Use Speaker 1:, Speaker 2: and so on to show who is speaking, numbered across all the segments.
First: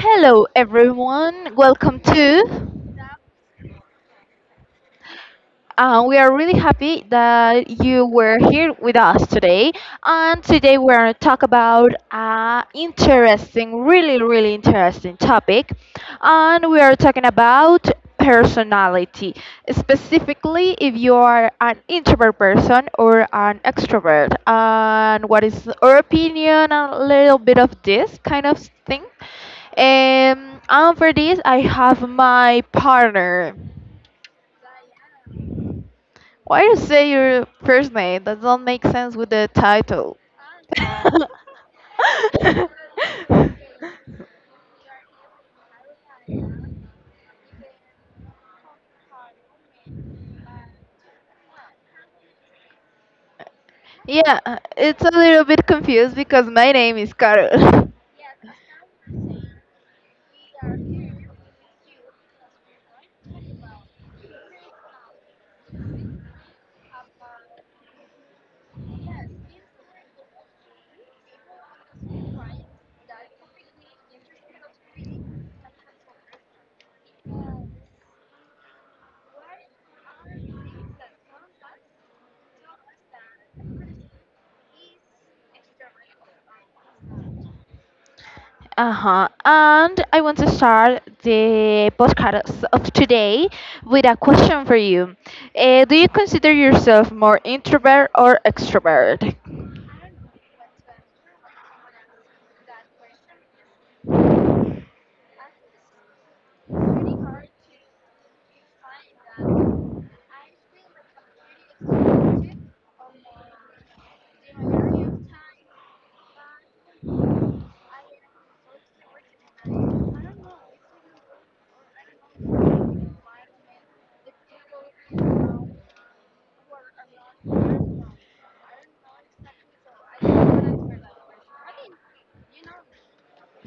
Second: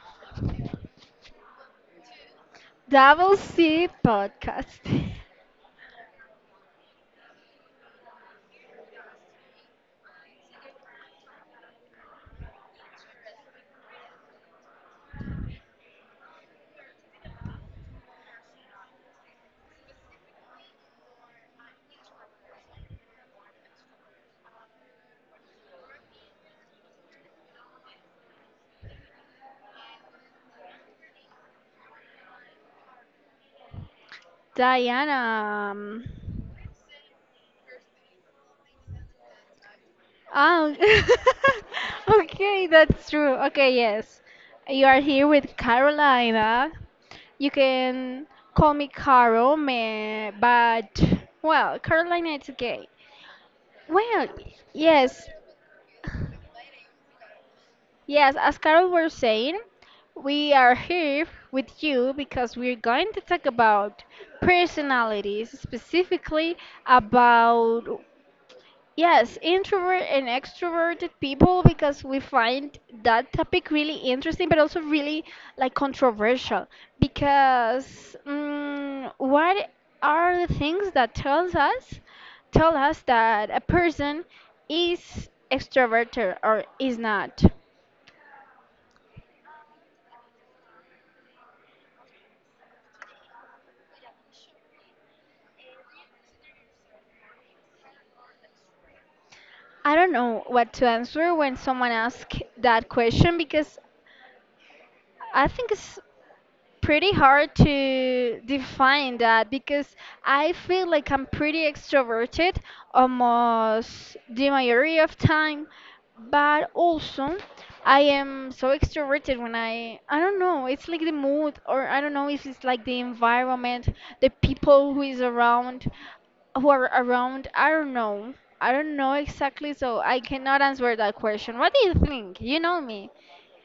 Speaker 1: Hello everyone, welcome to
Speaker 2: Double C podcast.
Speaker 1: we are really happy that you were here with us today. And today we're going to talk about an interesting, really, really interesting topic. And we are talking about personality. Specifically, if you are an introvert person or an extrovert, and what is our opinion, a little bit of this kind of thing. And for this, I have my partner.
Speaker 2: Diana.
Speaker 1: Why you say your first name? That don't make sense with the title.
Speaker 2: Oh, okay, that's true. Okay, yes. You are here with Carolina. You can call me Caro, but, well, Carolina, it's okay. Well,
Speaker 1: Yeah, it's a
Speaker 2: yes.
Speaker 1: little bit confused because my name is Carol.
Speaker 2: Yes, as Carol was saying, we are here with you because we're going to talk about personalities, specifically about yes, introvert and extroverted people because we find that topic really interesting, but also really like controversial because what are the things that tells us tell us that a person is extroverted or is not?
Speaker 1: Uh huh. And I want to start the podcast of today with a question for you. Do you consider yourself more introvert or extrovert?
Speaker 2: I don't know what to answer when someone asks that question because I think it's pretty hard to define that because I feel like I'm pretty extroverted almost the majority of time, but also I am so extroverted when I don't know, it's like the mood or I don't know if it's like the environment, the people who is around who are around. I don't know. I don't know exactly, so I cannot answer that question. What do you think? You know me.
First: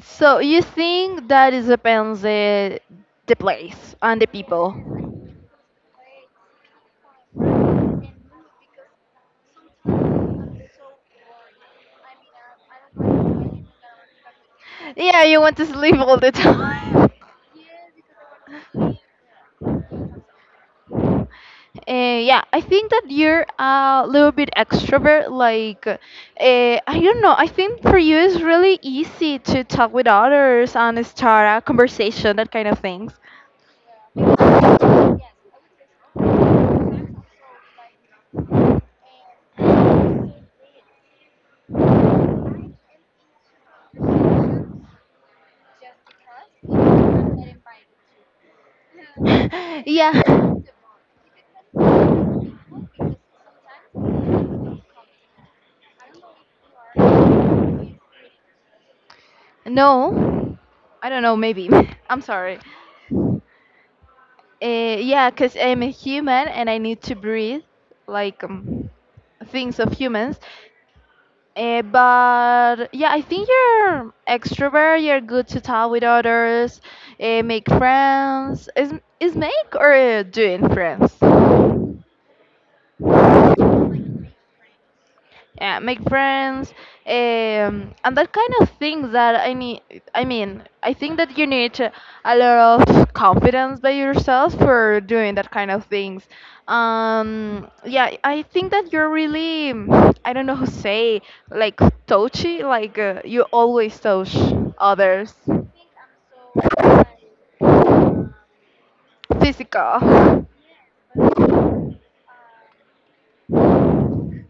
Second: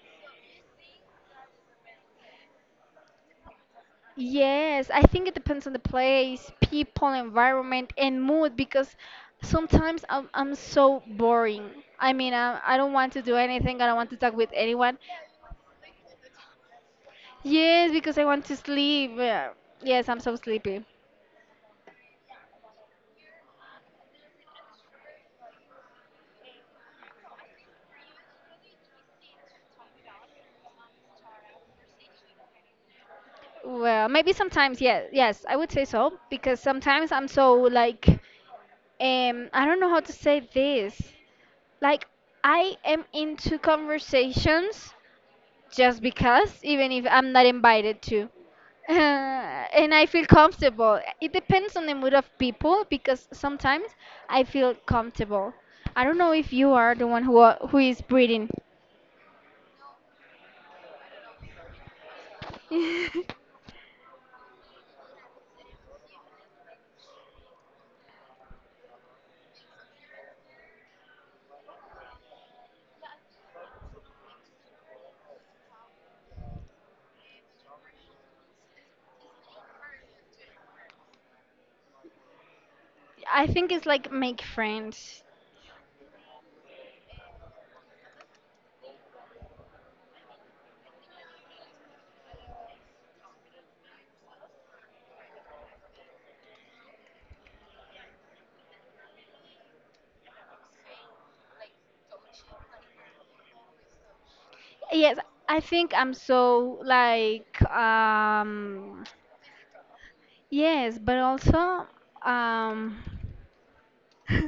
Speaker 1: So you think that it depends the place and the people.
Speaker 2: Yes, I think it depends on the place, people, environment, and mood because sometimes I'm so boring. I mean, I don't want to do anything, I don't want to talk with anyone.
Speaker 1: Yeah, you want to sleep all the time.
Speaker 2: Yes, because I want to sleep. Yeah. Yes, I'm so sleepy.
Speaker 1: Yeah, I think that you're a little bit extrovert. Like, I don't know. I think for you it's really easy to talk with others and start a conversation, that kind of things.
Speaker 2: Well, maybe sometimes, yeah, yes, I would say so because sometimes I'm so like, I don't know how to say this. Like, I am into conversations just because, even if I'm not invited to. And I feel
Speaker 1: Yeah.
Speaker 2: comfortable. It depends on the mood of people because sometimes I feel comfortable. I don't know if you are the one who are, who is breathing.
Speaker 1: No, I don't know, maybe. I'm sorry.
Speaker 2: I
Speaker 1: Uh, yeah, because I'm a human and I need to breathe like things of humans. But yeah, I think you're extrovert. You're good to talk with others, make friends. Is make or doing friends?
Speaker 2: think it's like make friends.
Speaker 1: Yeah, make friends, and that kind of thing that I need. I mean, I think that you need a lot of confidence by yourself for doing that kind of things. Yeah, I think that you're really, I don't know how to say, like touchy, like you always touch
Speaker 2: Yes,
Speaker 1: others.
Speaker 2: I think I'm so
Speaker 1: Physical.
Speaker 2: yes, but also um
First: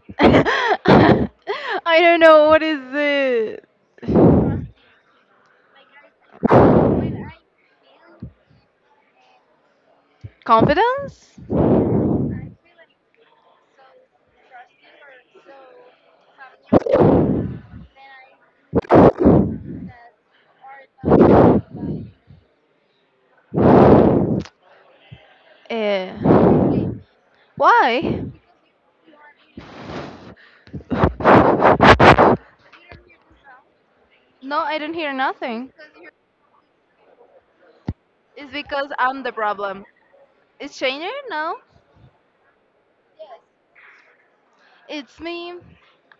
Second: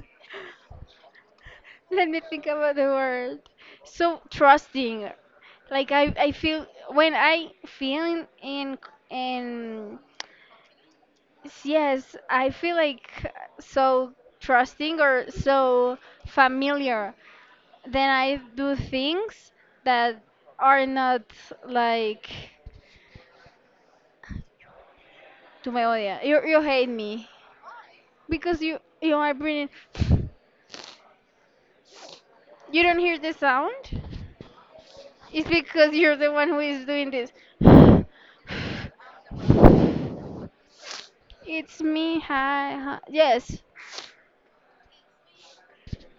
Speaker 1: I
Speaker 2: Let
Speaker 1: don't
Speaker 2: me
Speaker 1: know
Speaker 2: think
Speaker 1: what
Speaker 2: about
Speaker 1: is
Speaker 2: the word.
Speaker 1: it.
Speaker 2: So trusting. Like I feel when I feel in
Speaker 1: Confidence?
Speaker 2: yes, I feel like so trusting or so familiar. Then I do things that are not like to my
Speaker 1: Eh.
Speaker 2: audience. You hate me
Speaker 1: Why?
Speaker 2: because you are bringing. You don't hear the sound.
Speaker 1: No, I don't hear
Speaker 2: It's
Speaker 1: nothing.
Speaker 2: because you're the one who is doing this.
Speaker 1: It's because I'm the problem. It's changing? No.
Speaker 2: It's me. Hi. Hi. Yes.
Speaker 1: It's me.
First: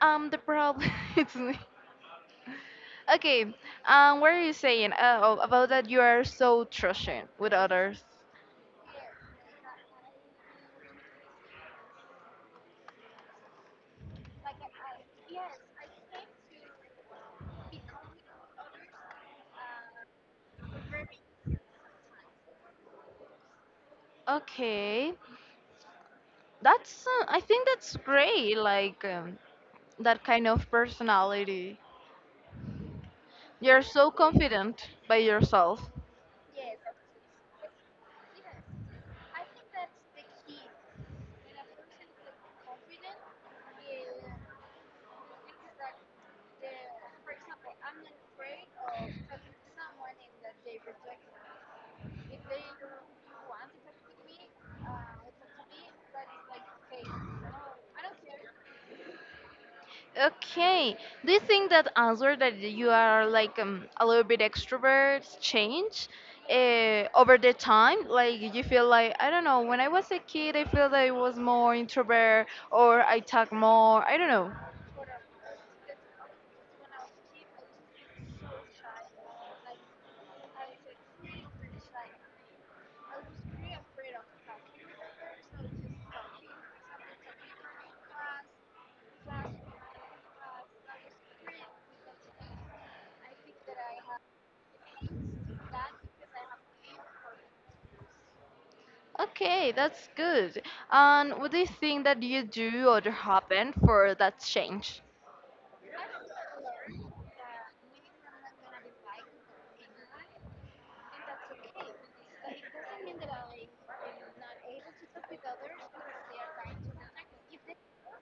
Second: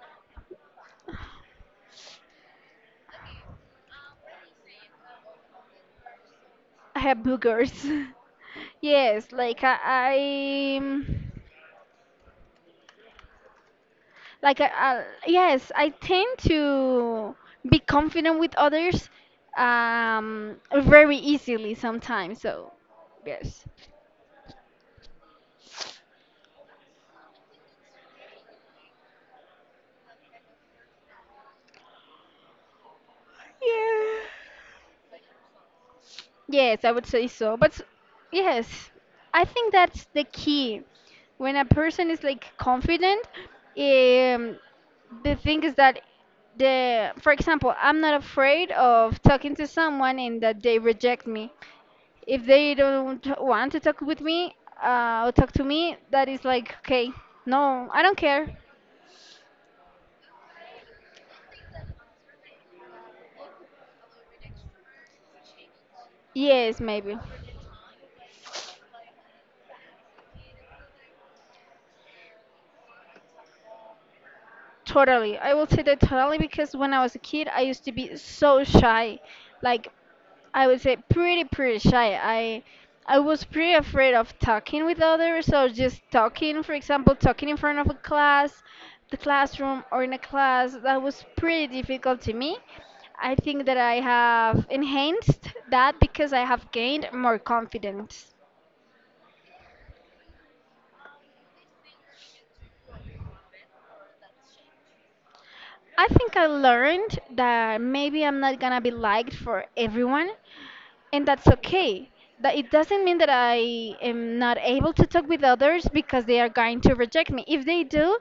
Speaker 1: I'm the problem. It's me. Okay. What are you saying? Oh, about that you are so
Speaker 2: I have
Speaker 1: trusting with
Speaker 2: boogers.
Speaker 1: others.
Speaker 2: Yes, like yes, I tend to be confident with others very easily sometimes. So, yes.
Speaker 1: Okay. That's I think that's great. Like that kind of personality. You're so confident by yourself.
Speaker 2: Yes, I would say so. Yes, I think that's the key. When a person is like confident, um, the thing is that for example, I'm not afraid of talking to someone and that they reject me. If they don't want to talk with me, or talk to me, that is like, okay, no, I don't care.
Speaker 1: Okay. Do you think that answer that you are like a little bit extroverts change
Speaker 2: Yes, maybe.
Speaker 1: over the time? Like you feel like I don't know. When I was a kid, I feel that I was more introvert or I talk more. I don't know.
Speaker 2: Totally. I will say that totally because when I was a kid, I used to be so shy. Like I would say pretty shy. I was pretty afraid of talking with others, so just talking, for example, talking in front of a class, the classroom or in a class, that was pretty difficult to me. I think that I have enhanced that because I have gained more confidence.
Speaker 1: Okay, that's good. And what do you think that you do or happen for that change?
Speaker 2: I think I learned that maybe I'm not gonna be liked for everyone, and that's okay. That it doesn't mean that I am not able to talk with others because they are going to reject me. If they do,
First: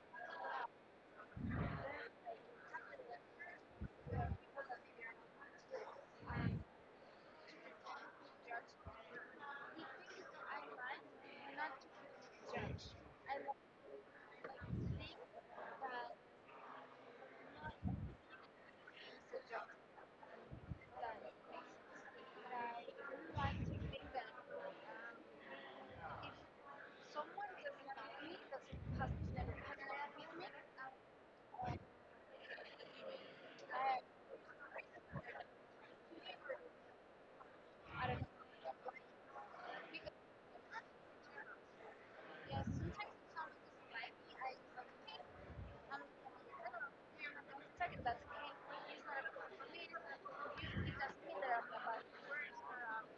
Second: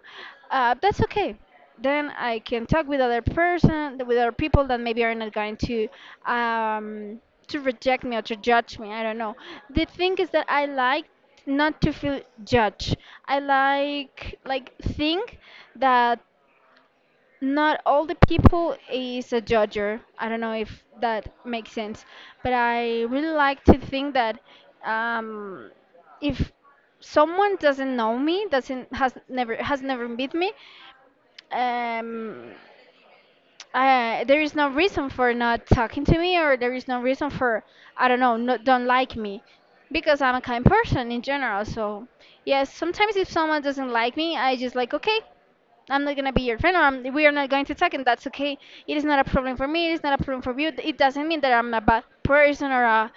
Speaker 2: that's okay. Then I can talk with other person, with other people that maybe are not going um, to reject me or to judge me. I don't know. The thing is that I like not to feel judged. I think that not all the people is a judger. I don't know if that makes sense, but I really like to think that um, if someone doesn't know me, doesn't has never met me, um, there is no reason for not talking to me, or there is no reason for I don't know, not, don't like me, because I'm a kind person in general. So yes, sometimes if someone doesn't like me, I just like okay, I'm not gonna be your friend, we are not going to talk, and that's okay. It is not a problem for me. It is not a problem for you. It doesn't mean that I'm a bad person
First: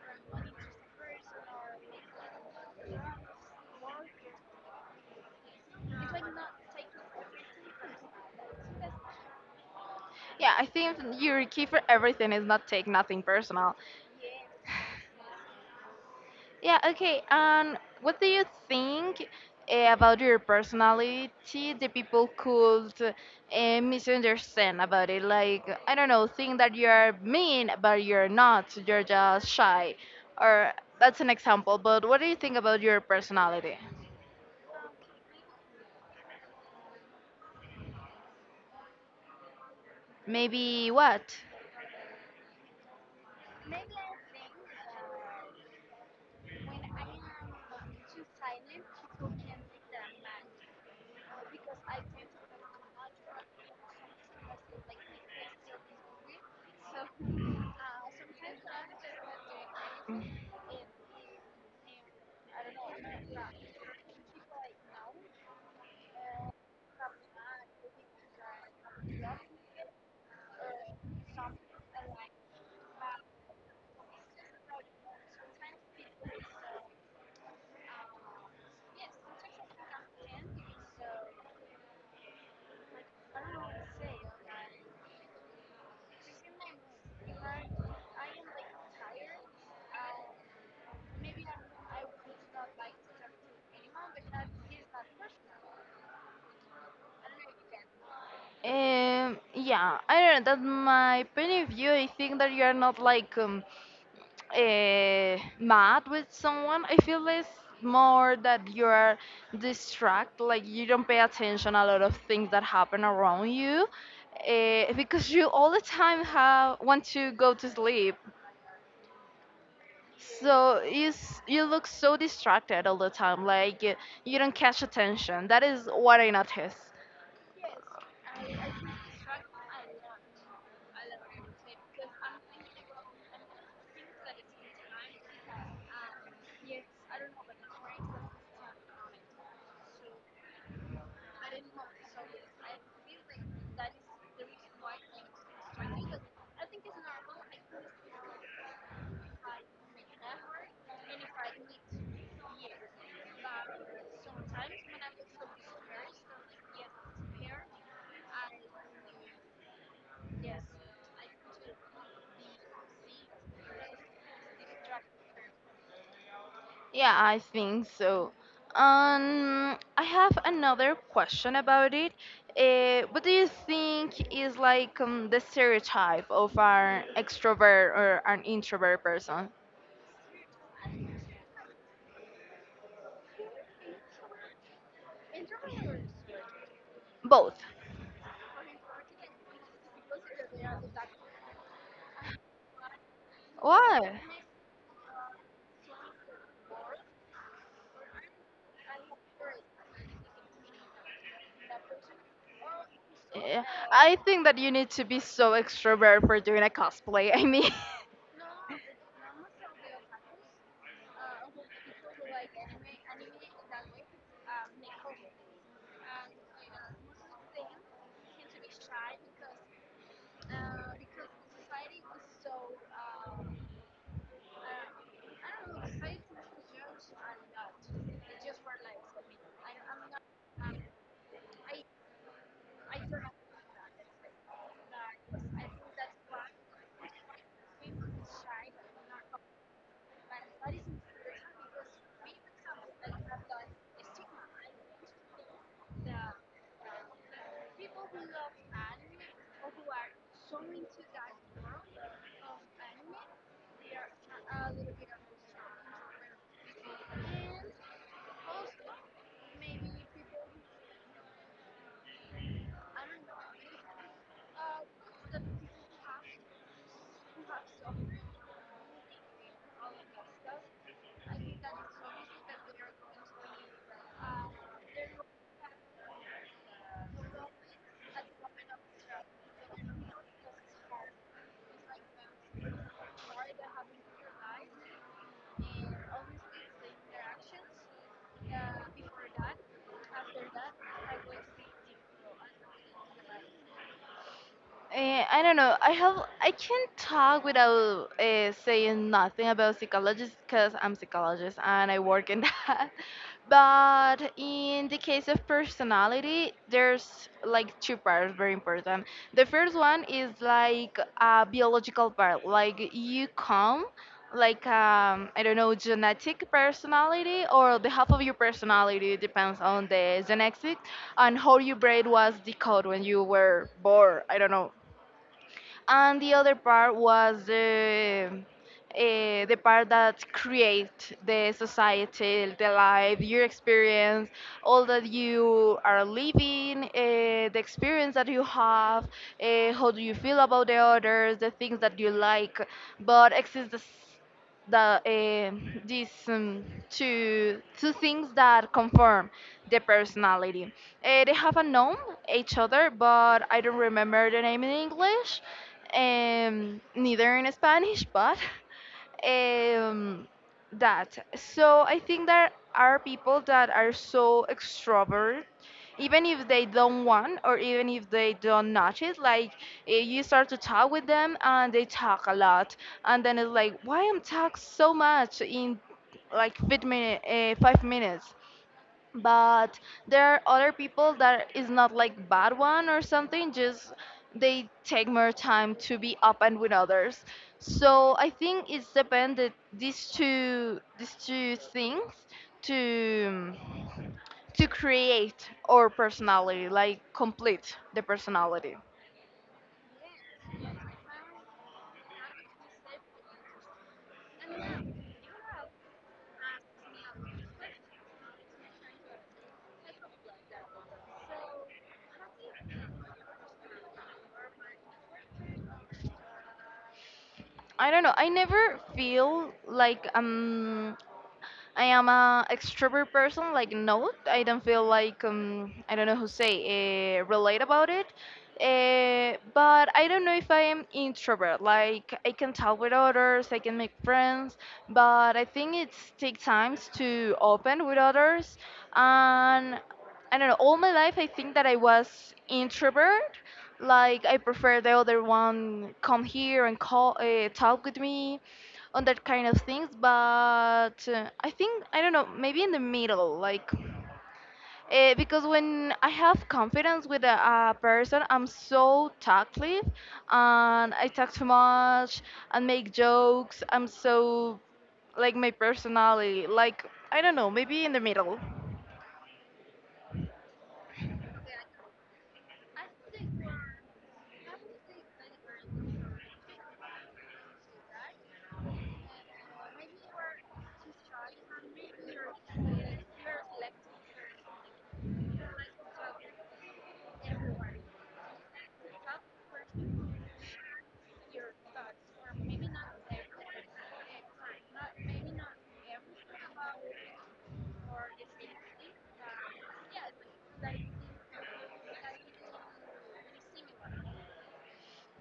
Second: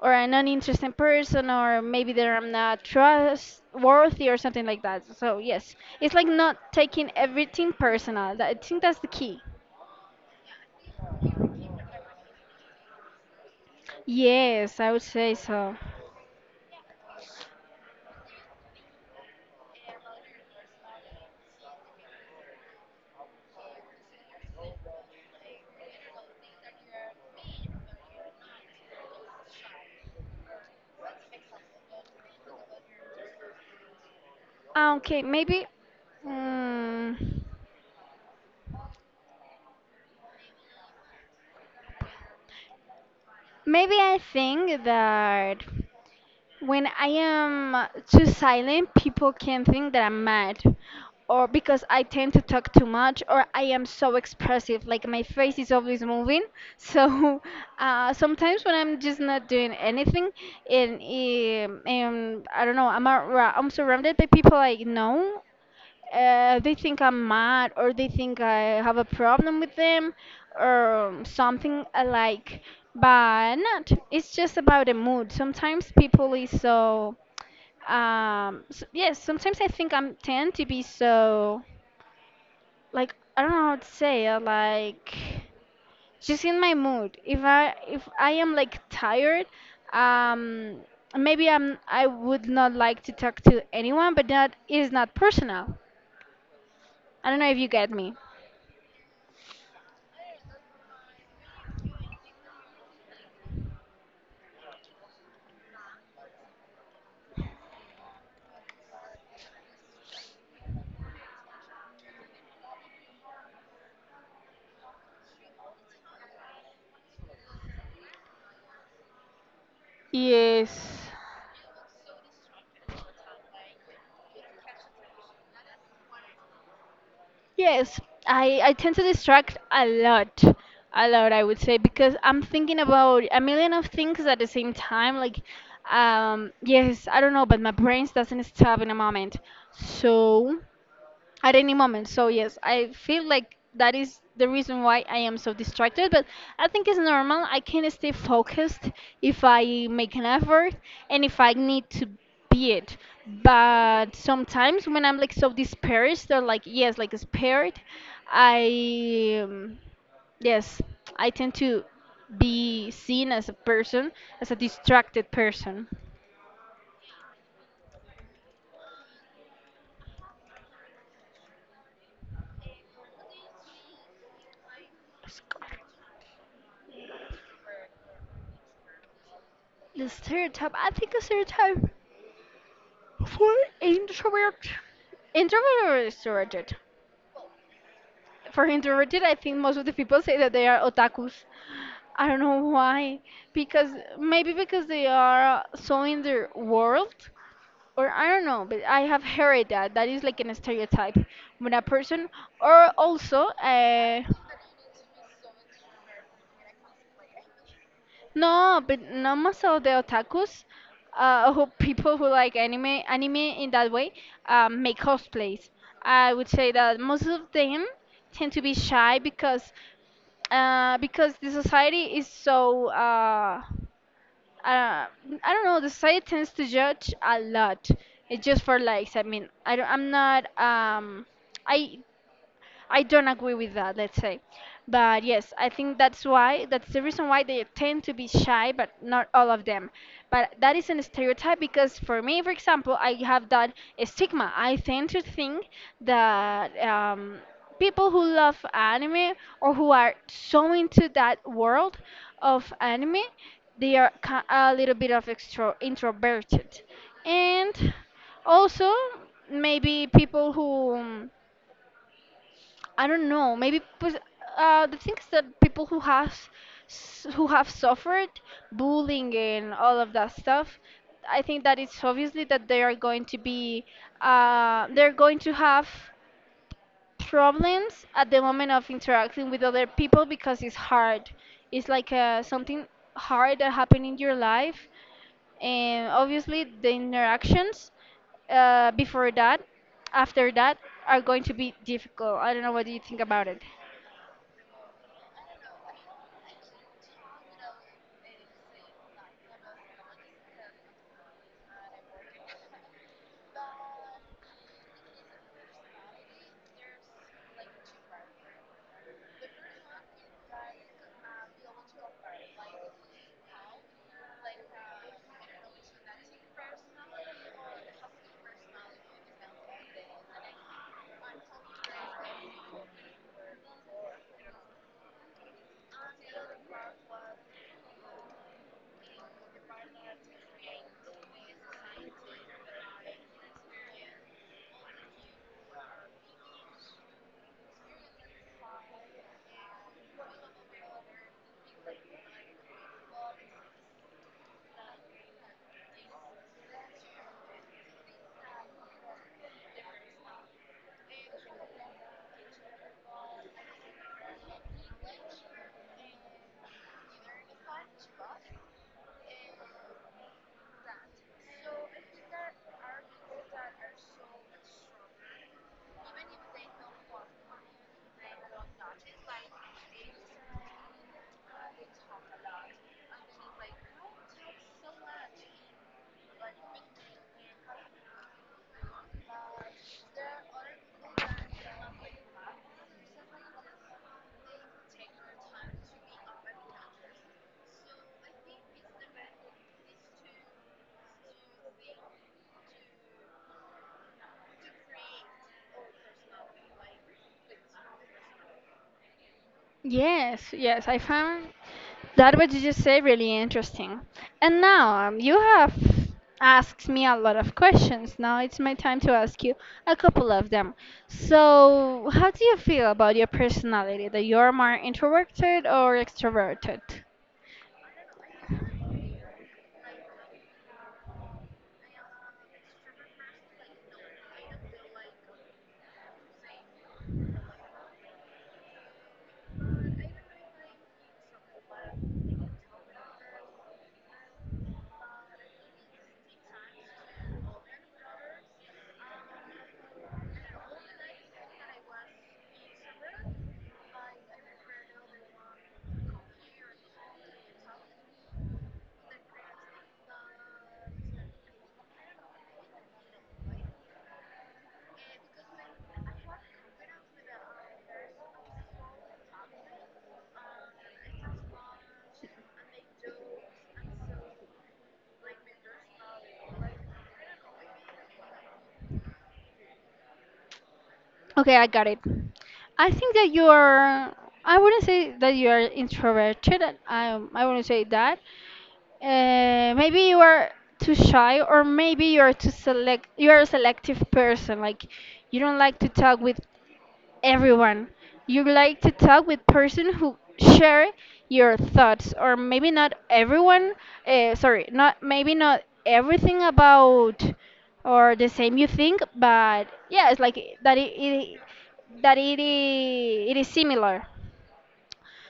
Speaker 2: or an uninteresting person, or maybe that I'm not trustworthy or something like that. So yes, it's like not taking everything personal. I think that's the key.
Speaker 1: Yeah, I think your key for everything is not take nothing personal.
Speaker 2: Yes, I would say so.
Speaker 1: Yeah, okay. And what do you think about your personality the people could misunderstand about it? Like, I don't know, think that you're mean, but you're not. You're just shy. Or that's an example. But what do you think about your personality?
Speaker 2: Okay, maybe. Mm,
Speaker 1: Maybe what?
Speaker 2: maybe I think that. When I am too silent, people can think that I'm mad, or because I tend to talk too much, or I am so expressive. Like my face is always moving. So sometimes when I'm just not doing anything, and, and I don't know, I'm surrounded by people I know they think I'm mad or they think I have a problem with them or something alike. But not. It's just about the mood. Sometimes people is so. S yes, sometimes I think I'm tend to be so like I don't know how to say it, like just in my mood. If I am like tired, um, maybe I'm I would not like to talk to anyone, but that is not personal. I don't know if you get me.
Speaker 1: Yeah, I don't know. That's my point of view. I think that you're not like mad with someone, I feel it's more that you are distract, like you don't pay attention a lot of things that happen around you, because you all the time have want to go to sleep. So
Speaker 2: Yes.
Speaker 1: you look so distracted all the time, like you don't catch attention. That is what I notice.
Speaker 2: Yes. I tend to distract a lot. A lot, I would say, because I'm thinking about a million of things at the same time. Like, yes, I don't know, but my brain doesn't stop in a moment. So. At any moment. So yes, I feel like that is the reason why I am so distracted, but I think it's normal. I can stay focused if I make an effort and if I need to be it. But sometimes when I'm like so dispersed or like yes, like spared, I yes, I tend to be seen as a person, as a distracted person.
Speaker 1: Yeah, I think so. I have another question about it. What do you think is like the stereotype of an extrovert or an introvert person?
Speaker 2: The stereotype. I think a stereotype. For introvert, introvert or extroverted?
Speaker 1: Both.
Speaker 2: For introverted, I think most of the people say that they are otakus. I don't know why. Because
Speaker 1: What?
Speaker 2: maybe because they are so in their world, or I don't know, but I have heard that that is like an stereotype when a person, or also,
Speaker 1: Yeah, I think that you need to be so extrovert for doing a cosplay. I mean,
Speaker 2: no, but no most of the otakus, who people who like anime in that way, make cosplays. I would say that most of them tend to be shy because the society is so, I don't know, the society tends to judge a lot. It's just for likes. I mean, I'm not, I I don't agree with that, let's say. But yes, I think that's why, that's the reason why they tend to be shy, but not all of them. But that is a stereotype because for me, for example, I have that stigma. I tend to think that people who love anime or who are so into that world of anime, they are a little bit of extro introverted. And also, maybe people who I don't know. The thing is that people who have who have suffered bullying and all of that stuff, I think that it's obviously that they are going to be they're going to have problems at the moment of interacting with other people because it's hard. It's like something hard that happened in your life, and obviously the interactions before that, after that, are going to be difficult. I don't know what do you think about it.
Speaker 1: I don't know. I have I can't talk without saying nothing about psychologists because I'm psychologist and I work in that. But in the case of personality, there's like two parts very important. The first one is like a biological part, like you come like I don't know genetic personality or the half of your personality depends on the genetics and how your brain was decoded when you were born. I don't know and the other part was the part that create the society, the life, your experience, all that you are living, the experience that you have, how do you feel about the others, the things that you like. But exists the, s- the these two things that confirm the personality. They have a name each other, but I don't remember the name in English, neither in Spanish. But um, that. So I think there are people that are so extrovert, even if they don't want or even if they don't notch it. Like you start to talk with them and they talk a lot, and then it's like, why I'm talk so much in like 5 minute, 5 minutes? But there are other people that is not like bad one or something just they take more time to be up and with others, so I think it's depended these two things to create our personality, like complete the personality.
Speaker 2: Yes, yes, I found that what you just said really interesting. And now you have asked me a lot of questions. Now it's my time to ask you a couple of them. So, how do you feel about your personality? That you're more introverted or extroverted?
Speaker 1: I don't know, I never feel like I am a extrovert person. Like no, I don't feel like I don't know who say relate about it. But I don't know if I am introvert. Like I can talk with others, I can make friends, but I think it takes times to open with others. And I don't know. All my life, I think that I was introvert. Like I prefer the other one come here and call talk with me on that kind of things, but I think I don't know, maybe in the middle, like because when I have confidence with a person, I'm so talkative and I talk too much and make jokes. I'm so like my personality, like I don't know, maybe in the middle.
Speaker 2: Okay, I got it. I think that you're. I wouldn't say that you are introverted. I wouldn't say that, uh, maybe you are too shy, or maybe you are too select. You are a selective person. Like you don't like to talk with everyone. You like to talk with person who share your thoughts, or maybe not everyone. Sorry, not maybe not everything about or the same you think, but yeah, it's like that. It is similar.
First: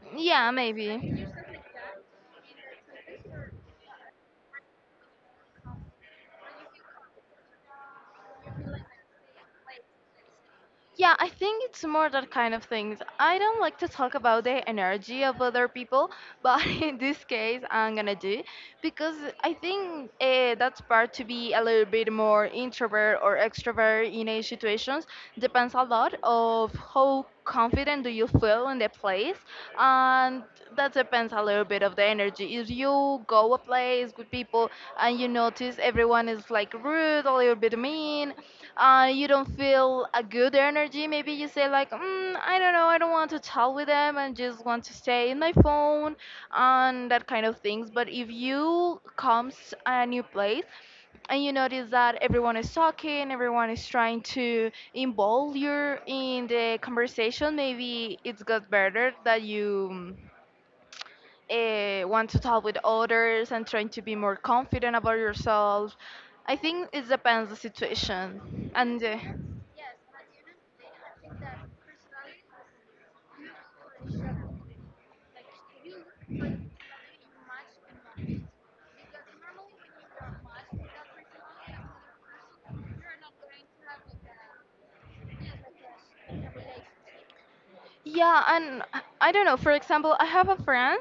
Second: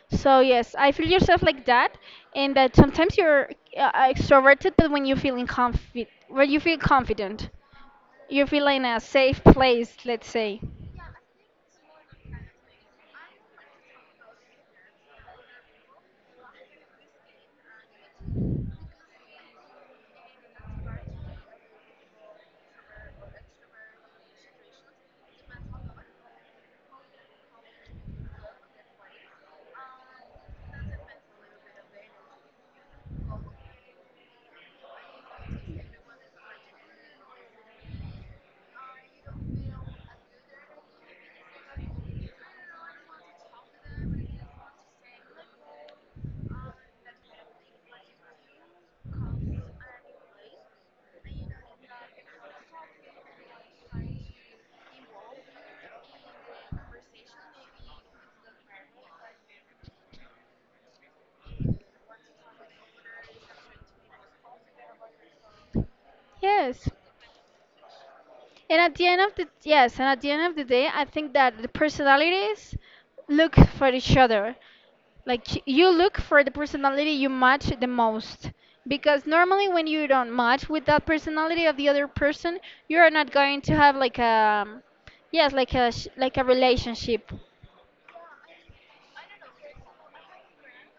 Speaker 2: So
Speaker 1: Yeah,
Speaker 2: yes, I feel
Speaker 1: maybe.
Speaker 2: yourself like that, and that sometimes you're extroverted, but when you feel confident, you feel in a safe place, let's say.
Speaker 1: Yeah, I think it's more that kind of things. I don't like to talk about the energy of other people, but in this case, I'm gonna do because I think that's part to be a little bit more introvert or extrovert in a situations depends a lot of how confident do you feel in the place, and that depends a little bit of the energy. If you go a place with people and you notice everyone is like rude, a little bit mean, you don't feel a good energy, maybe you say like, mm, I don't know, I don't want to talk with them. I just want to stay in my phone and that kind of things. But if you comes a new place and you notice that everyone is talking, everyone is trying to involve you in the conversation, maybe it's got better that you want to talk with others and trying to be more confident about yourself. I think
Speaker 2: Yes.
Speaker 1: it depends the situation.
Speaker 2: And at
Speaker 1: And
Speaker 2: the end of the yes, and at the end of the day, I think that the personalities look for each other. Like you look for the personality you match the most. Because normally when you don't match with that personality of the other person, you are not going to have like a, yes, like a,
Speaker 1: uh,
Speaker 2: like a relationship.
Speaker 1: yeah, and I don't know. For example, I have a friend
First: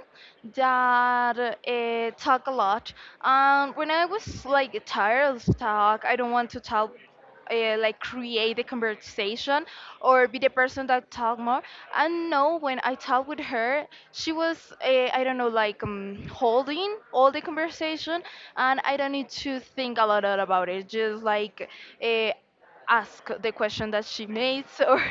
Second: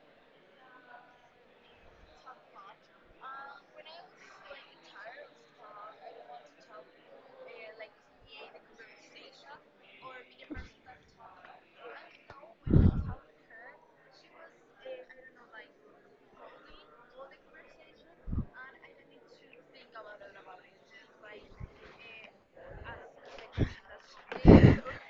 Speaker 1: that talk a lot. When I was like tired of talk, I don't want to talk, like create a conversation or be the person that talk more. And no, when I talk with her, she was I don't know like holding all the conversation, and I don't need to think a lot about it. Just like. Uh, Ask the question that she made or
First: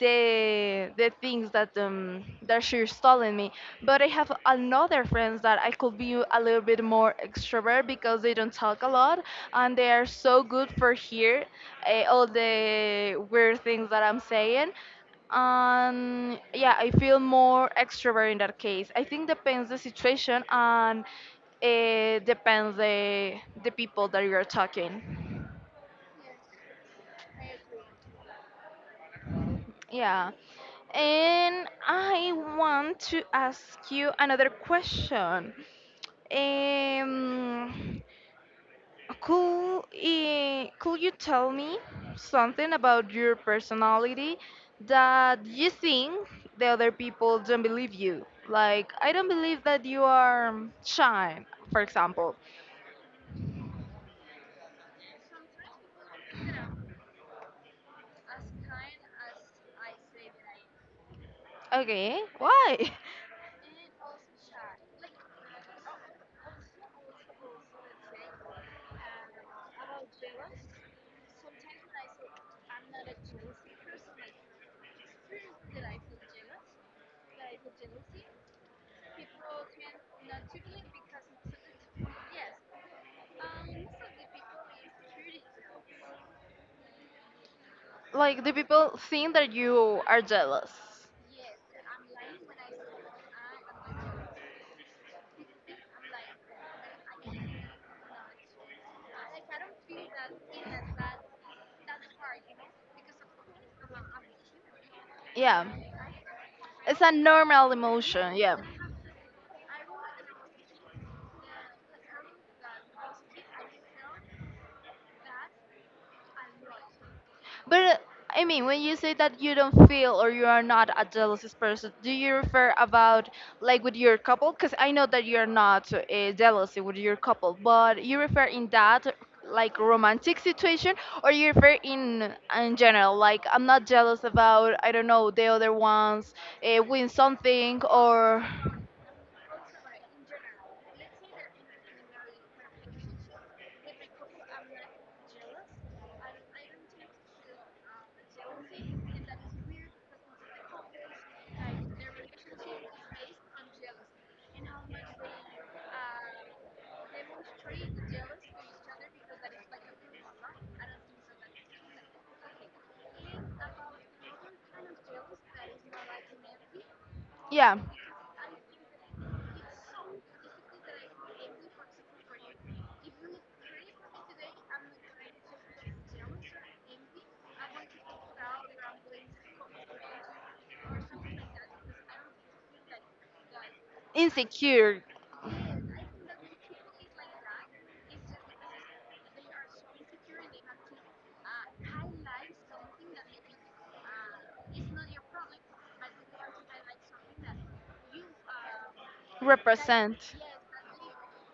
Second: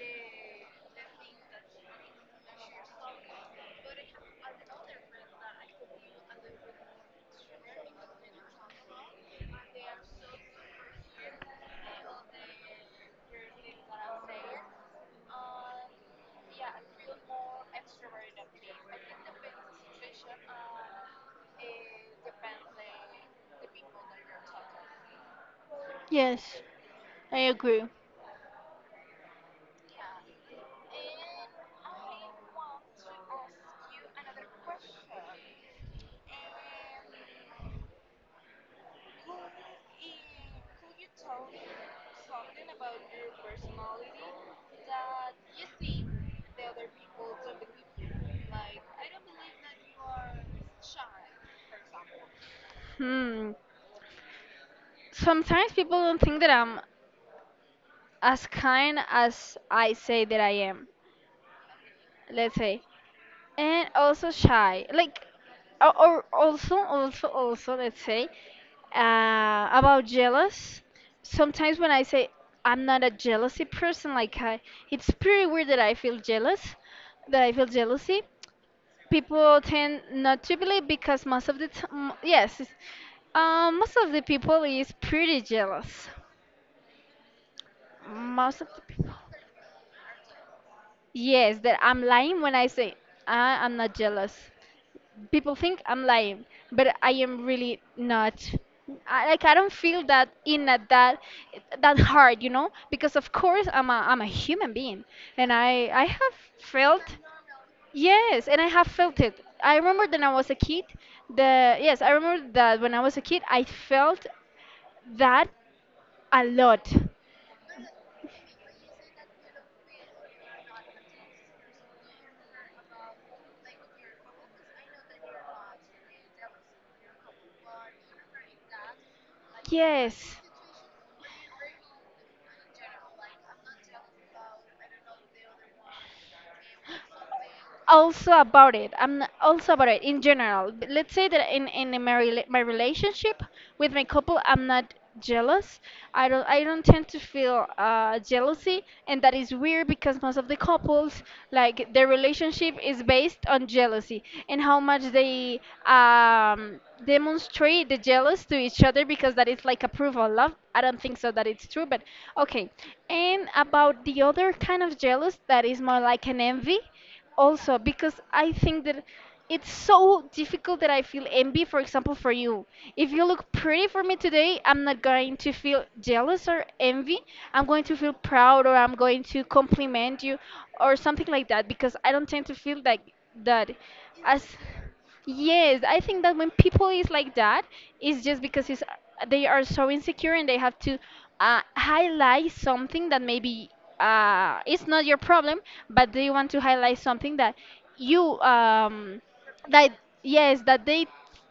Speaker 1: the things that that she's telling me, but I have another friends that I could be a little bit more extrovert because they don't talk a lot, and they are so good for hear all the weird things that I'm saying, and yeah, I feel more extrovert in that case. I think depends the situation, and it depends the people that you're talking.
Speaker 2: Yes, I agree.
Speaker 1: Yeah. And I want to ask you another question. Um, could you tell me something about your personality that you think the other people don't believe you? Like, I don't believe that you are shy, for example.
Speaker 2: Hmm. Sometimes people don't think that I'm as kind as I say that I am.
Speaker 1: Okay,
Speaker 2: Let's
Speaker 1: why?
Speaker 2: say. And also shy, like, or also let's say, about jealous. Sometimes when I say I'm not a jealousy person, like, I it's pretty weird that I feel jealous, that I feel jealousy. People tend not to believe because most of the time, yes, most of the people is pretty jealous,
Speaker 1: Like, the
Speaker 2: most of the
Speaker 1: people
Speaker 2: people
Speaker 1: think that you are jealous.
Speaker 2: yes, that I'm lying when I say, I'm not jealous. People think I'm lying, but I am really not. Like, I don't feel that in at that hard, you know, because of course I'm a human being, and
Speaker 1: Yeah,
Speaker 2: I have
Speaker 1: it's
Speaker 2: felt.
Speaker 1: a normal emotion.
Speaker 2: Yes,
Speaker 1: Yeah,
Speaker 2: and I have felt it. I remember that when I was a kid. The Yes, I remember that when I was a kid, I felt that a lot.
Speaker 1: but I mean when you say that you don't feel or you are not a jealous person, do you refer about like with your couple, because I know that you're not jealous with your couple, but you refer in that like
Speaker 2: Yes.
Speaker 1: romantic situation, or you refer in general, like I'm not jealous about I don't know the other ones win something
Speaker 2: Also
Speaker 1: or
Speaker 2: about it, in general. Let's say that in my relationship with my couple, I'm not jealous. I don't tend to feel, jealousy, and that is weird because most of the couples, like, their relationship is based on jealousy and how much they um demonstrate the jealous to each other because that is like approval love. I don't think so that it's true, but okay. And about the other kind of jealous that is more like an envy.
Speaker 1: yeah.
Speaker 2: Also because I think that it's so difficult that I feel envy, for example, for you. If you look pretty for me today, I'm not going to feel jealous or envy. I'm going to feel proud or I'm going to compliment you or something like that, because I don't tend to feel like that as.
Speaker 1: Insecure.
Speaker 2: Yes, I think that when people is like that, it's just because they are so insecure and they have to, highlight something that maybe, it's not your problem, but they want to highlight something that you, that,
Speaker 1: Represent.
Speaker 2: yes, that they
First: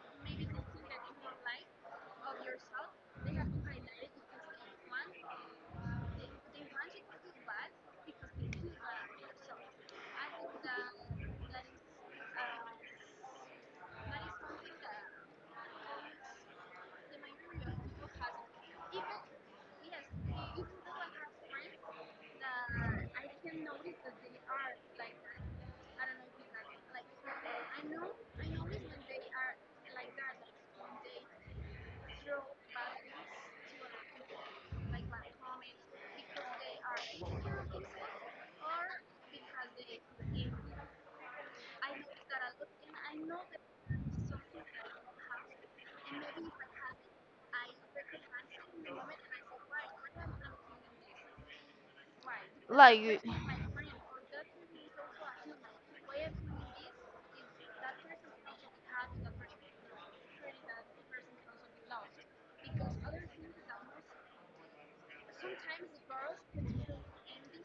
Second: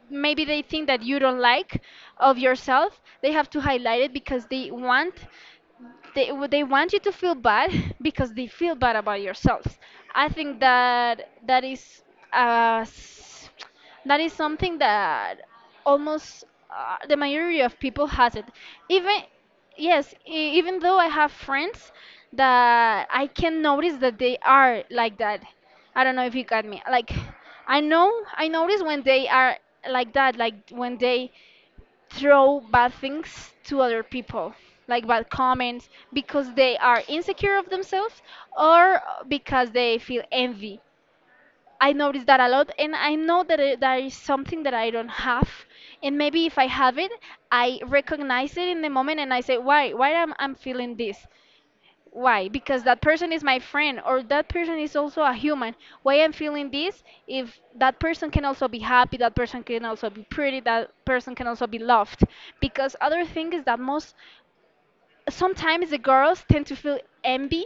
Speaker 2: maybe they think that you don't like of yourself. They have to highlight it because they want you to feel bad because they feel bad about yourselves. I think that that is, uh, s- that is something that almost, the majority of people has it. Even Yes, even though I have friends that I can notice that they are like that. I don't know if you got me. Like, I notice when they are like that, like when they throw bad things to other people, like bad comments, because they are insecure of themselves or because they feel envy. I notice that a lot, and I know that that is something that I don't have, and maybe if I have it, I recognize it in the moment, and I say, why am I feeling this? Why? Because that
Speaker 1: Like
Speaker 2: person is my friend, or that person is also a human. Why I'm feeling this if that person can also be happy, that person can also be pretty, that person can also be loved. Because other thing is that, most sometimes the girls tend to feel envy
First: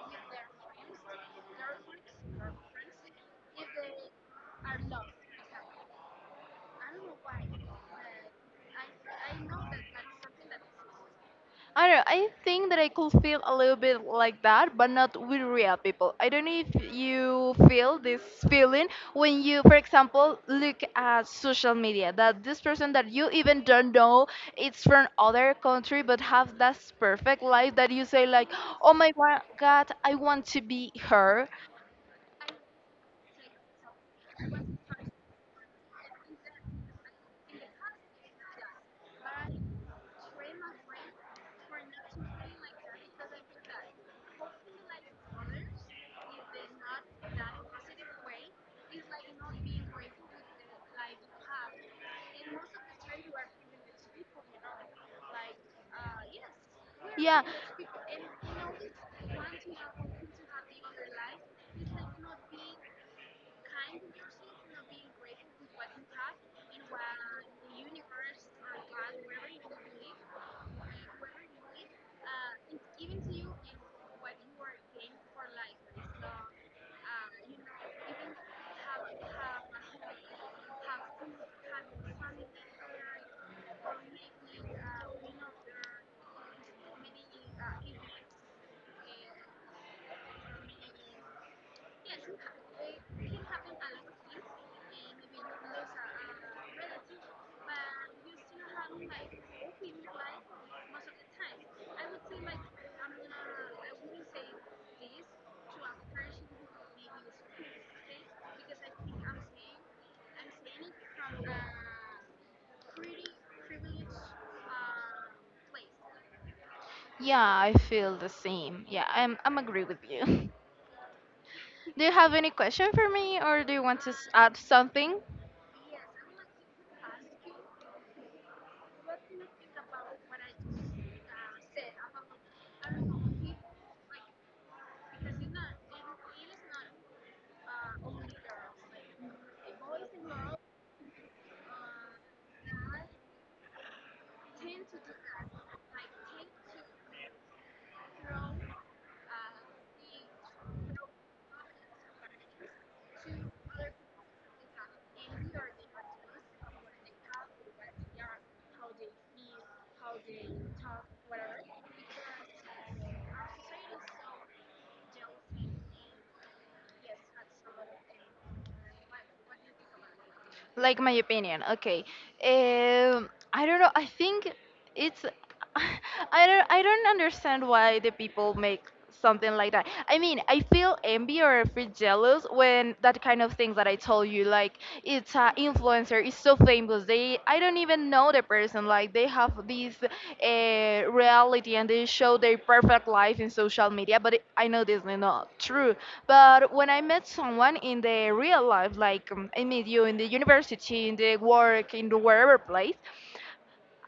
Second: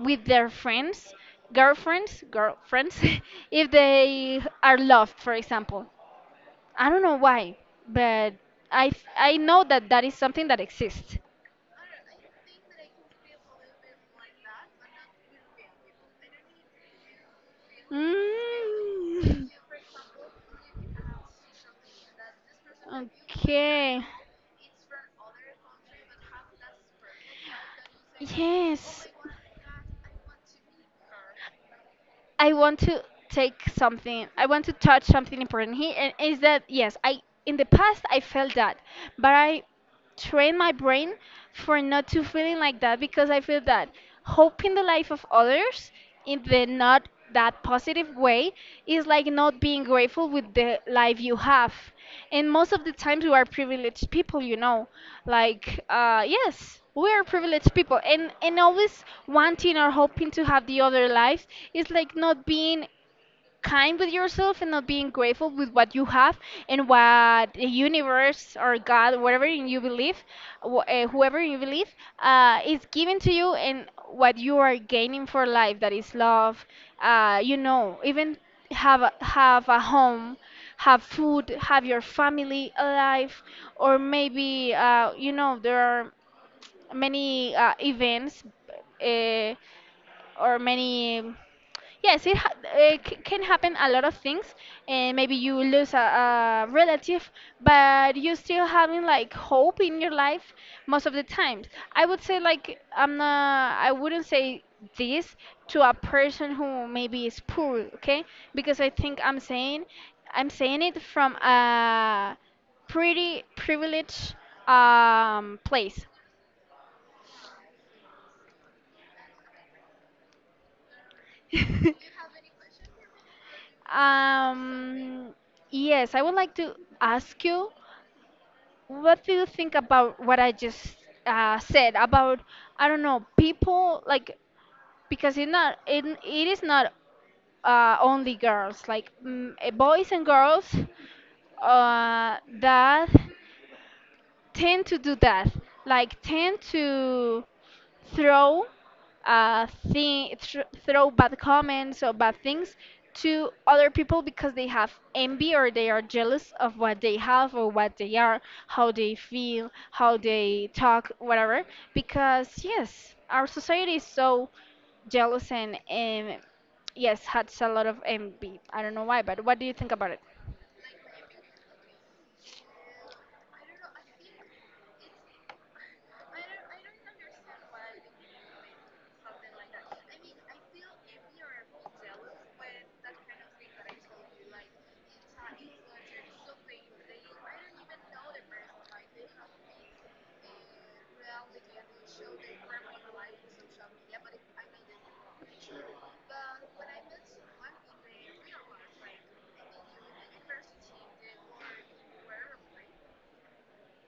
Speaker 2: with their friends, girlfriends, girlfriends if they are loved, for example. I don't know why, but I know that that is something that exists.
Speaker 1: I don't know. I think that I could feel a little bit like that, but not with real people. I don't know if you feel this feeling
Speaker 2: Mm.
Speaker 1: when you, for example, look at social media that this person that you even don't
Speaker 2: Okay.
Speaker 1: know, it's from other country, but have that perfect life that you say like,
Speaker 2: Yes.
Speaker 1: God, I want to be her.
Speaker 2: I want to take something. I want to touch something important here, and is that, yes, I in the past I felt that, but I train my brain for not to feeling like that because I feel that hoping the life of others in the not that positive way is like not being grateful with the life you have. And most of the times we are privileged people, you know, like, yes, we are
Speaker 1: Yeah,
Speaker 2: privileged people, and always wanting or hoping to have the other life is like not being kind with yourself and not being grateful with what you have and what the universe or God, whatever in you believe, whoever you believe, is giving to you and what you are gaining for life. That is love. You know, even have a home, have food, have your family alive, or maybe, you know, there are many, events. Uh, or many Yes, can happen a lot of things, and maybe you lose a relative, but you still having like hope in your life most of the times. I would say, like, I wouldn't say this to a person who maybe is poor, okay, because I think I'm saying it from a pretty privileged, place.
Speaker 1: yeah, I feel the same. Yeah, I'm agree with you. Do you have any question for me, or do you want to add something?
Speaker 2: Um, yes, I would like to ask you, what do you think about what I just, said about, I don't know, people, like, because it is not, only girls, like, boys and girls, that tend to do that, like tend to throw thi- thr throw bad comments or bad things to other people because they have envy or they are jealous of what they have or what they are, how they feel, how they talk, whatever. Because, yes, our society is so jealous and, yes, has a lot of envy. I don't know why, but what do you think about it?
Speaker 1: Like my opinion. Okay, I don't know, I think it's I don't, I don't understand why the people make something like that. I mean, I feel envy or I feel jealous when that kind of things that I told you, like it's an influencer is so famous they, I don't even know the person, like they have this reality and they show their perfect life in social media, but I know this is not true. But when I met someone in the real life, like I meet you in the university, in the work, in the wherever place,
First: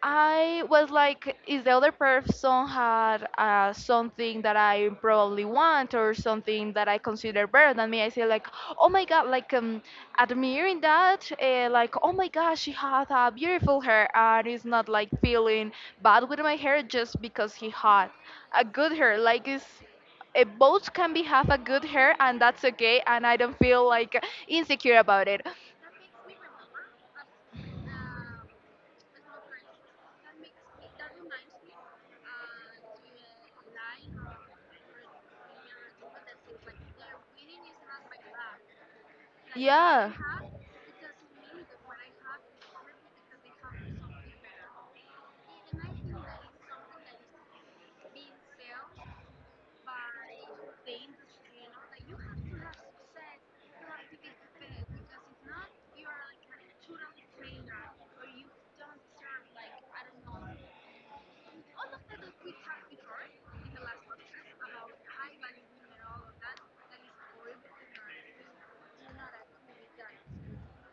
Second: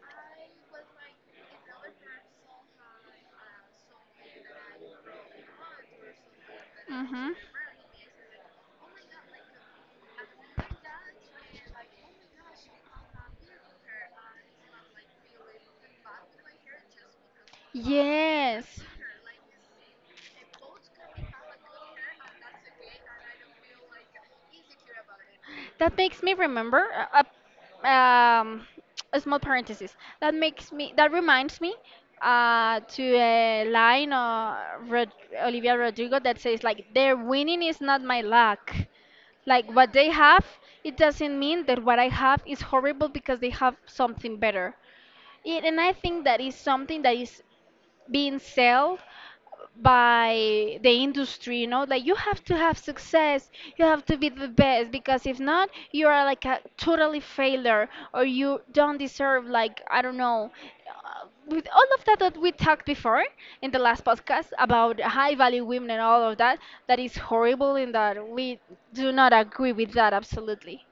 Speaker 1: I was like, is the other person had something that I probably want or something that I
Speaker 2: Mhm.
Speaker 1: consider better than me? I say like, oh my god, like admiring that, like oh my gosh, she had a beautiful hair, and it's not like feeling bad with my hair just because he had a
Speaker 2: Yes.
Speaker 1: good hair. Like, it's a both can be have a good hair and that's okay, and I don't feel like insecure about it.
Speaker 2: That makes me remember. Um, a small parenthesis. That makes me. That reminds me, to a line of Rod- Olivia Rodrigo, that says like, "Their winning is not my luck. Like what they
Speaker 1: Yeah.
Speaker 2: have, it doesn't mean that what I have is horrible because they have something better." And I think that is something that is being sold by the industry, you know, like, you have to have success, you have to be the best, because if not, you are like a totally failure, or you don't deserve, like, I don't know, with all of that that we talked before in the last podcast about high value women and all of that. That is horrible, in that we do not agree with that absolutely.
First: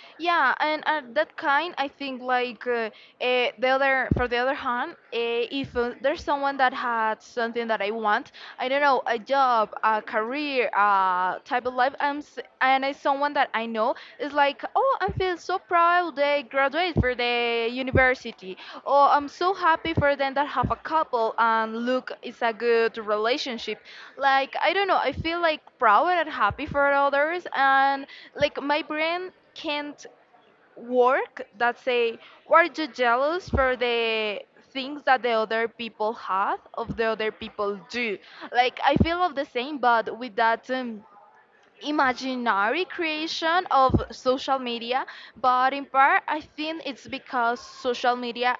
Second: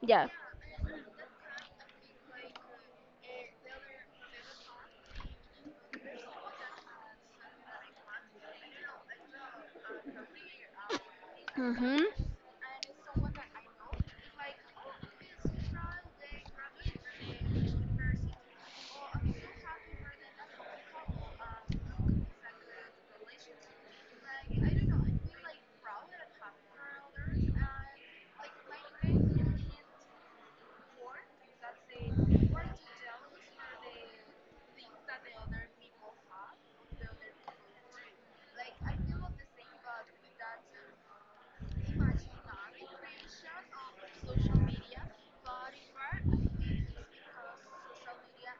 Speaker 2: Yeah.
Speaker 1: Yeah, and at that kind, I think like the other, for the other hand, if there's someone that had something that I want, I don't know, a job, a career, type of life,
Speaker 2: Mm-hmm.
Speaker 1: and it's someone that I know, is like, oh, I feel so proud they graduate for the university, or I'm so happy for them that have a couple and look, it's a good relationship. Like, I don't know, I feel like proud and happy for others, and like my brain can't work that say, were you jealous for the things that the other people have, of the other people do? Like I feel of the same, but with that imaginary creation of social media. But in part, I think it's because social media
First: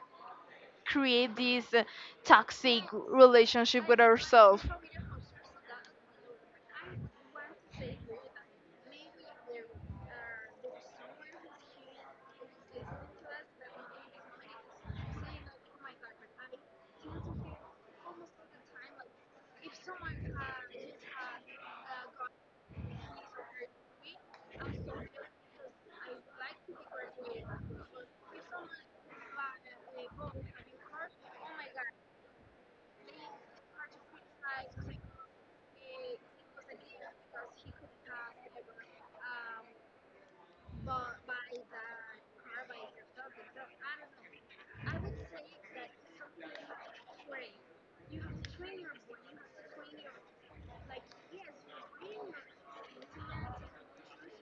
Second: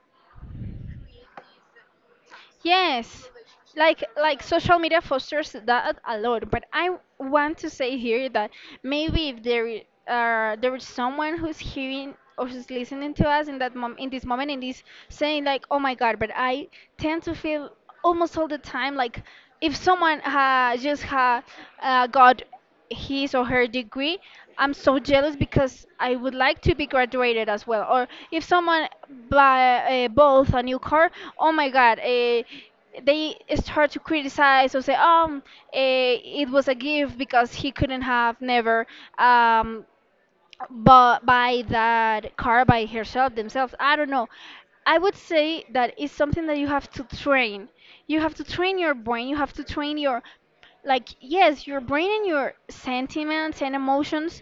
Speaker 1: create this toxic
Speaker 2: Yes,
Speaker 1: relationship with
Speaker 2: like
Speaker 1: ourselves.
Speaker 2: social media fosters that a lot, but I want to say here that maybe if there is someone who's hearing or who's listening to us in that mom in this moment, and is saying, like, oh my God, but I tend to feel almost all the time, like, if someone, just got his or her degree, I'm so jealous because I would like to be graduated as well. Or if someone buy, both a new car, oh my God, they start to criticize or say, it was a gift because he couldn't have never, um, but by that car by herself themselves, I don't know. I would say that it's something that you have to train, you have to train your brain, you have to train your, like, yes, your brain and your sentiments and emotions,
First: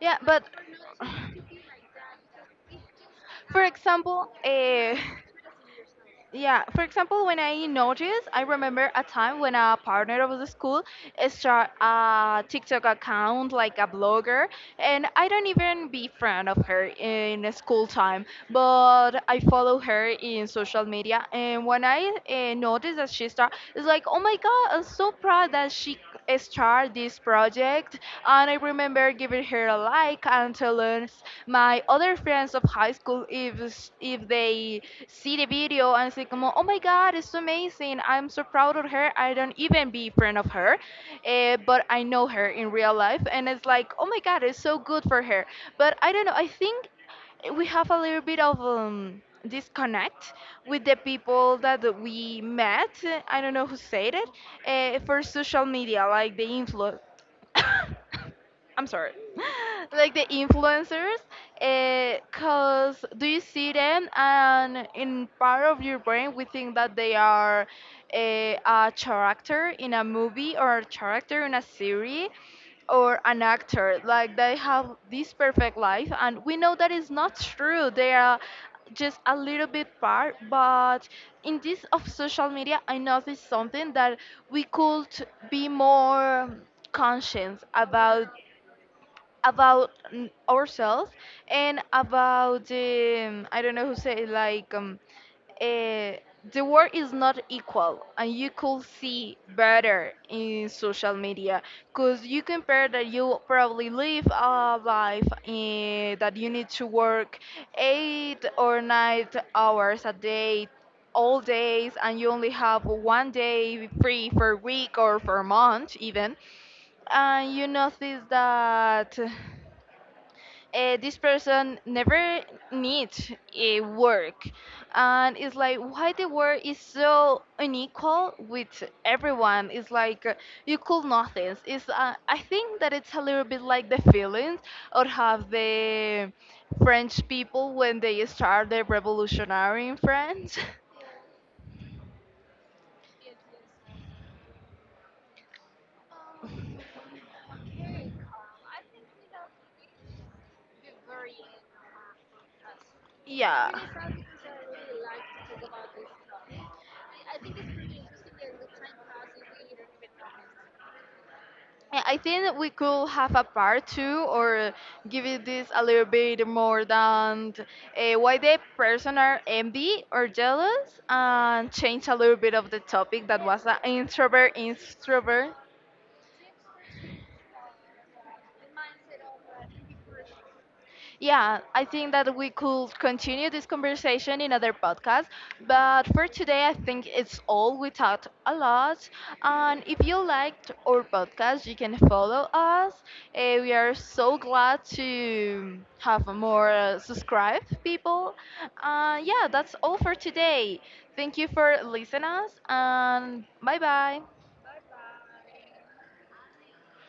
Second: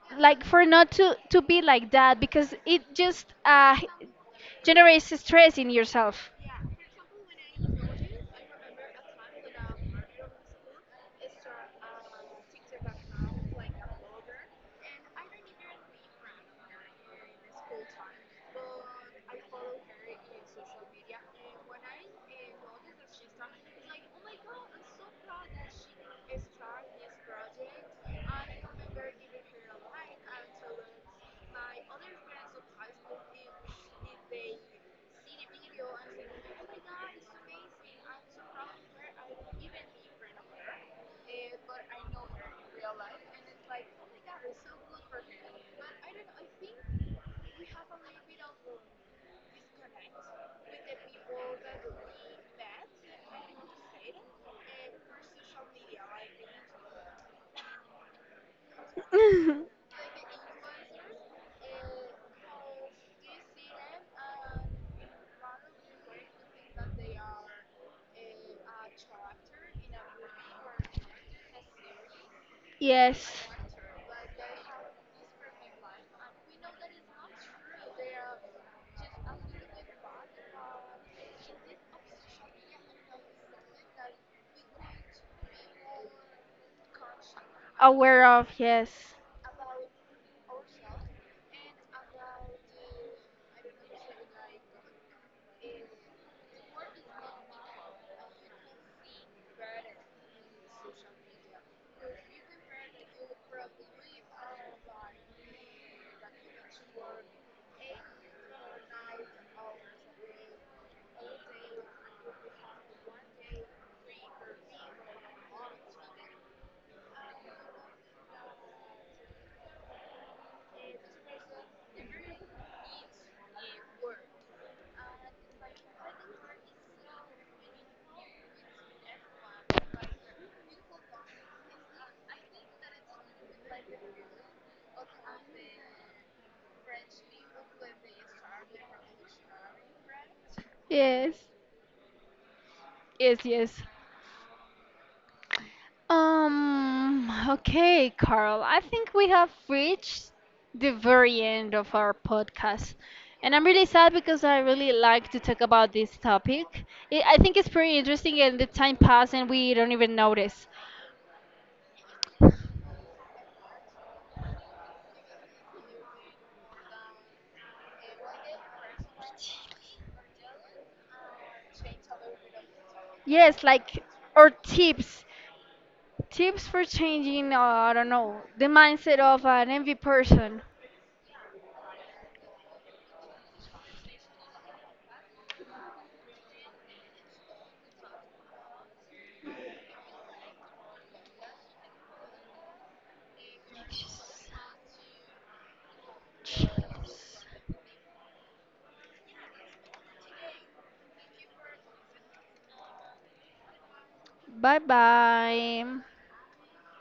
Speaker 1: Yeah,
Speaker 2: like,
Speaker 1: but
Speaker 2: for not to be like that, because it just,
Speaker 1: for example,
Speaker 2: generates stress in yourself.
Speaker 1: yeah, for example, when I noticed, I remember a time when a partner of the school started a TikTok account, like a blogger, and I don't even be friend of her in school time, but I follow her in social media, and when I noticed that she start, it's like, oh my god, I'm so proud that she start this project. And I remember giving her a like and telling my other friends of high school if they see the video and say como oh my god it's amazing, I'm so proud of her, I don't even be friend of her. But I know her in real life and it's like oh my god it's so good for her. But I don't know, I think we have a little bit of disconnect with the people that we met. I don't know who said it, for social media, like the influ. I'm sorry, like the influencers, because do you see them, and in part of your brain we think that they are a character in a movie or a character in a series or an
Speaker 2: Yes.
Speaker 1: actor, like they have this perfect life and we know that is not true. They are just a little bit part, but in this of social media, I noticed something that we could be more conscious
Speaker 2: Aware
Speaker 1: about
Speaker 2: of, yes.
Speaker 1: about ourselves and about the, I don't know who say it, like uh, the world is not equal and you could see better in social media, because you compare that you probably live a life eh, that you need to work 8 or 9 hours a day, all days, and you only have one day free for a week or for a month even. And you notice that this person never needs a work. And it's like, why the world is so unequal with everyone? It's like you could nothing. It's I think that it's a little bit like the feelings or have the french people when they start the revolutionary in france.
Speaker 2: Yes. Yes, yes. Okay, Carl. I think we have reached the very end of our podcast. And I'm
Speaker 1: Yeah.
Speaker 2: really sad because I really like to talk about this topic. I think it's pretty interesting, and the time passes and we don't even notice.
Speaker 1: Yeah, I think we could have a part 2 or give it this a little bit more than why the person are envy or jealous, and change a little bit of the topic that
Speaker 2: Yes,
Speaker 1: was an
Speaker 2: like our
Speaker 1: introvert,
Speaker 2: tips.
Speaker 1: introvert.
Speaker 2: Tips for changing, I don't know, the mindset of an envy person.
Speaker 1: Yeah, I think that we could continue this conversation in other podcasts, but for today, I think it's all. We talked a lot, and if you liked our podcast, you can follow us. Eh, we are so glad to have more subscribed people. Yeah, that's all for today. Thank you for listening us, and bye bye.
Speaker 2: Bye bye.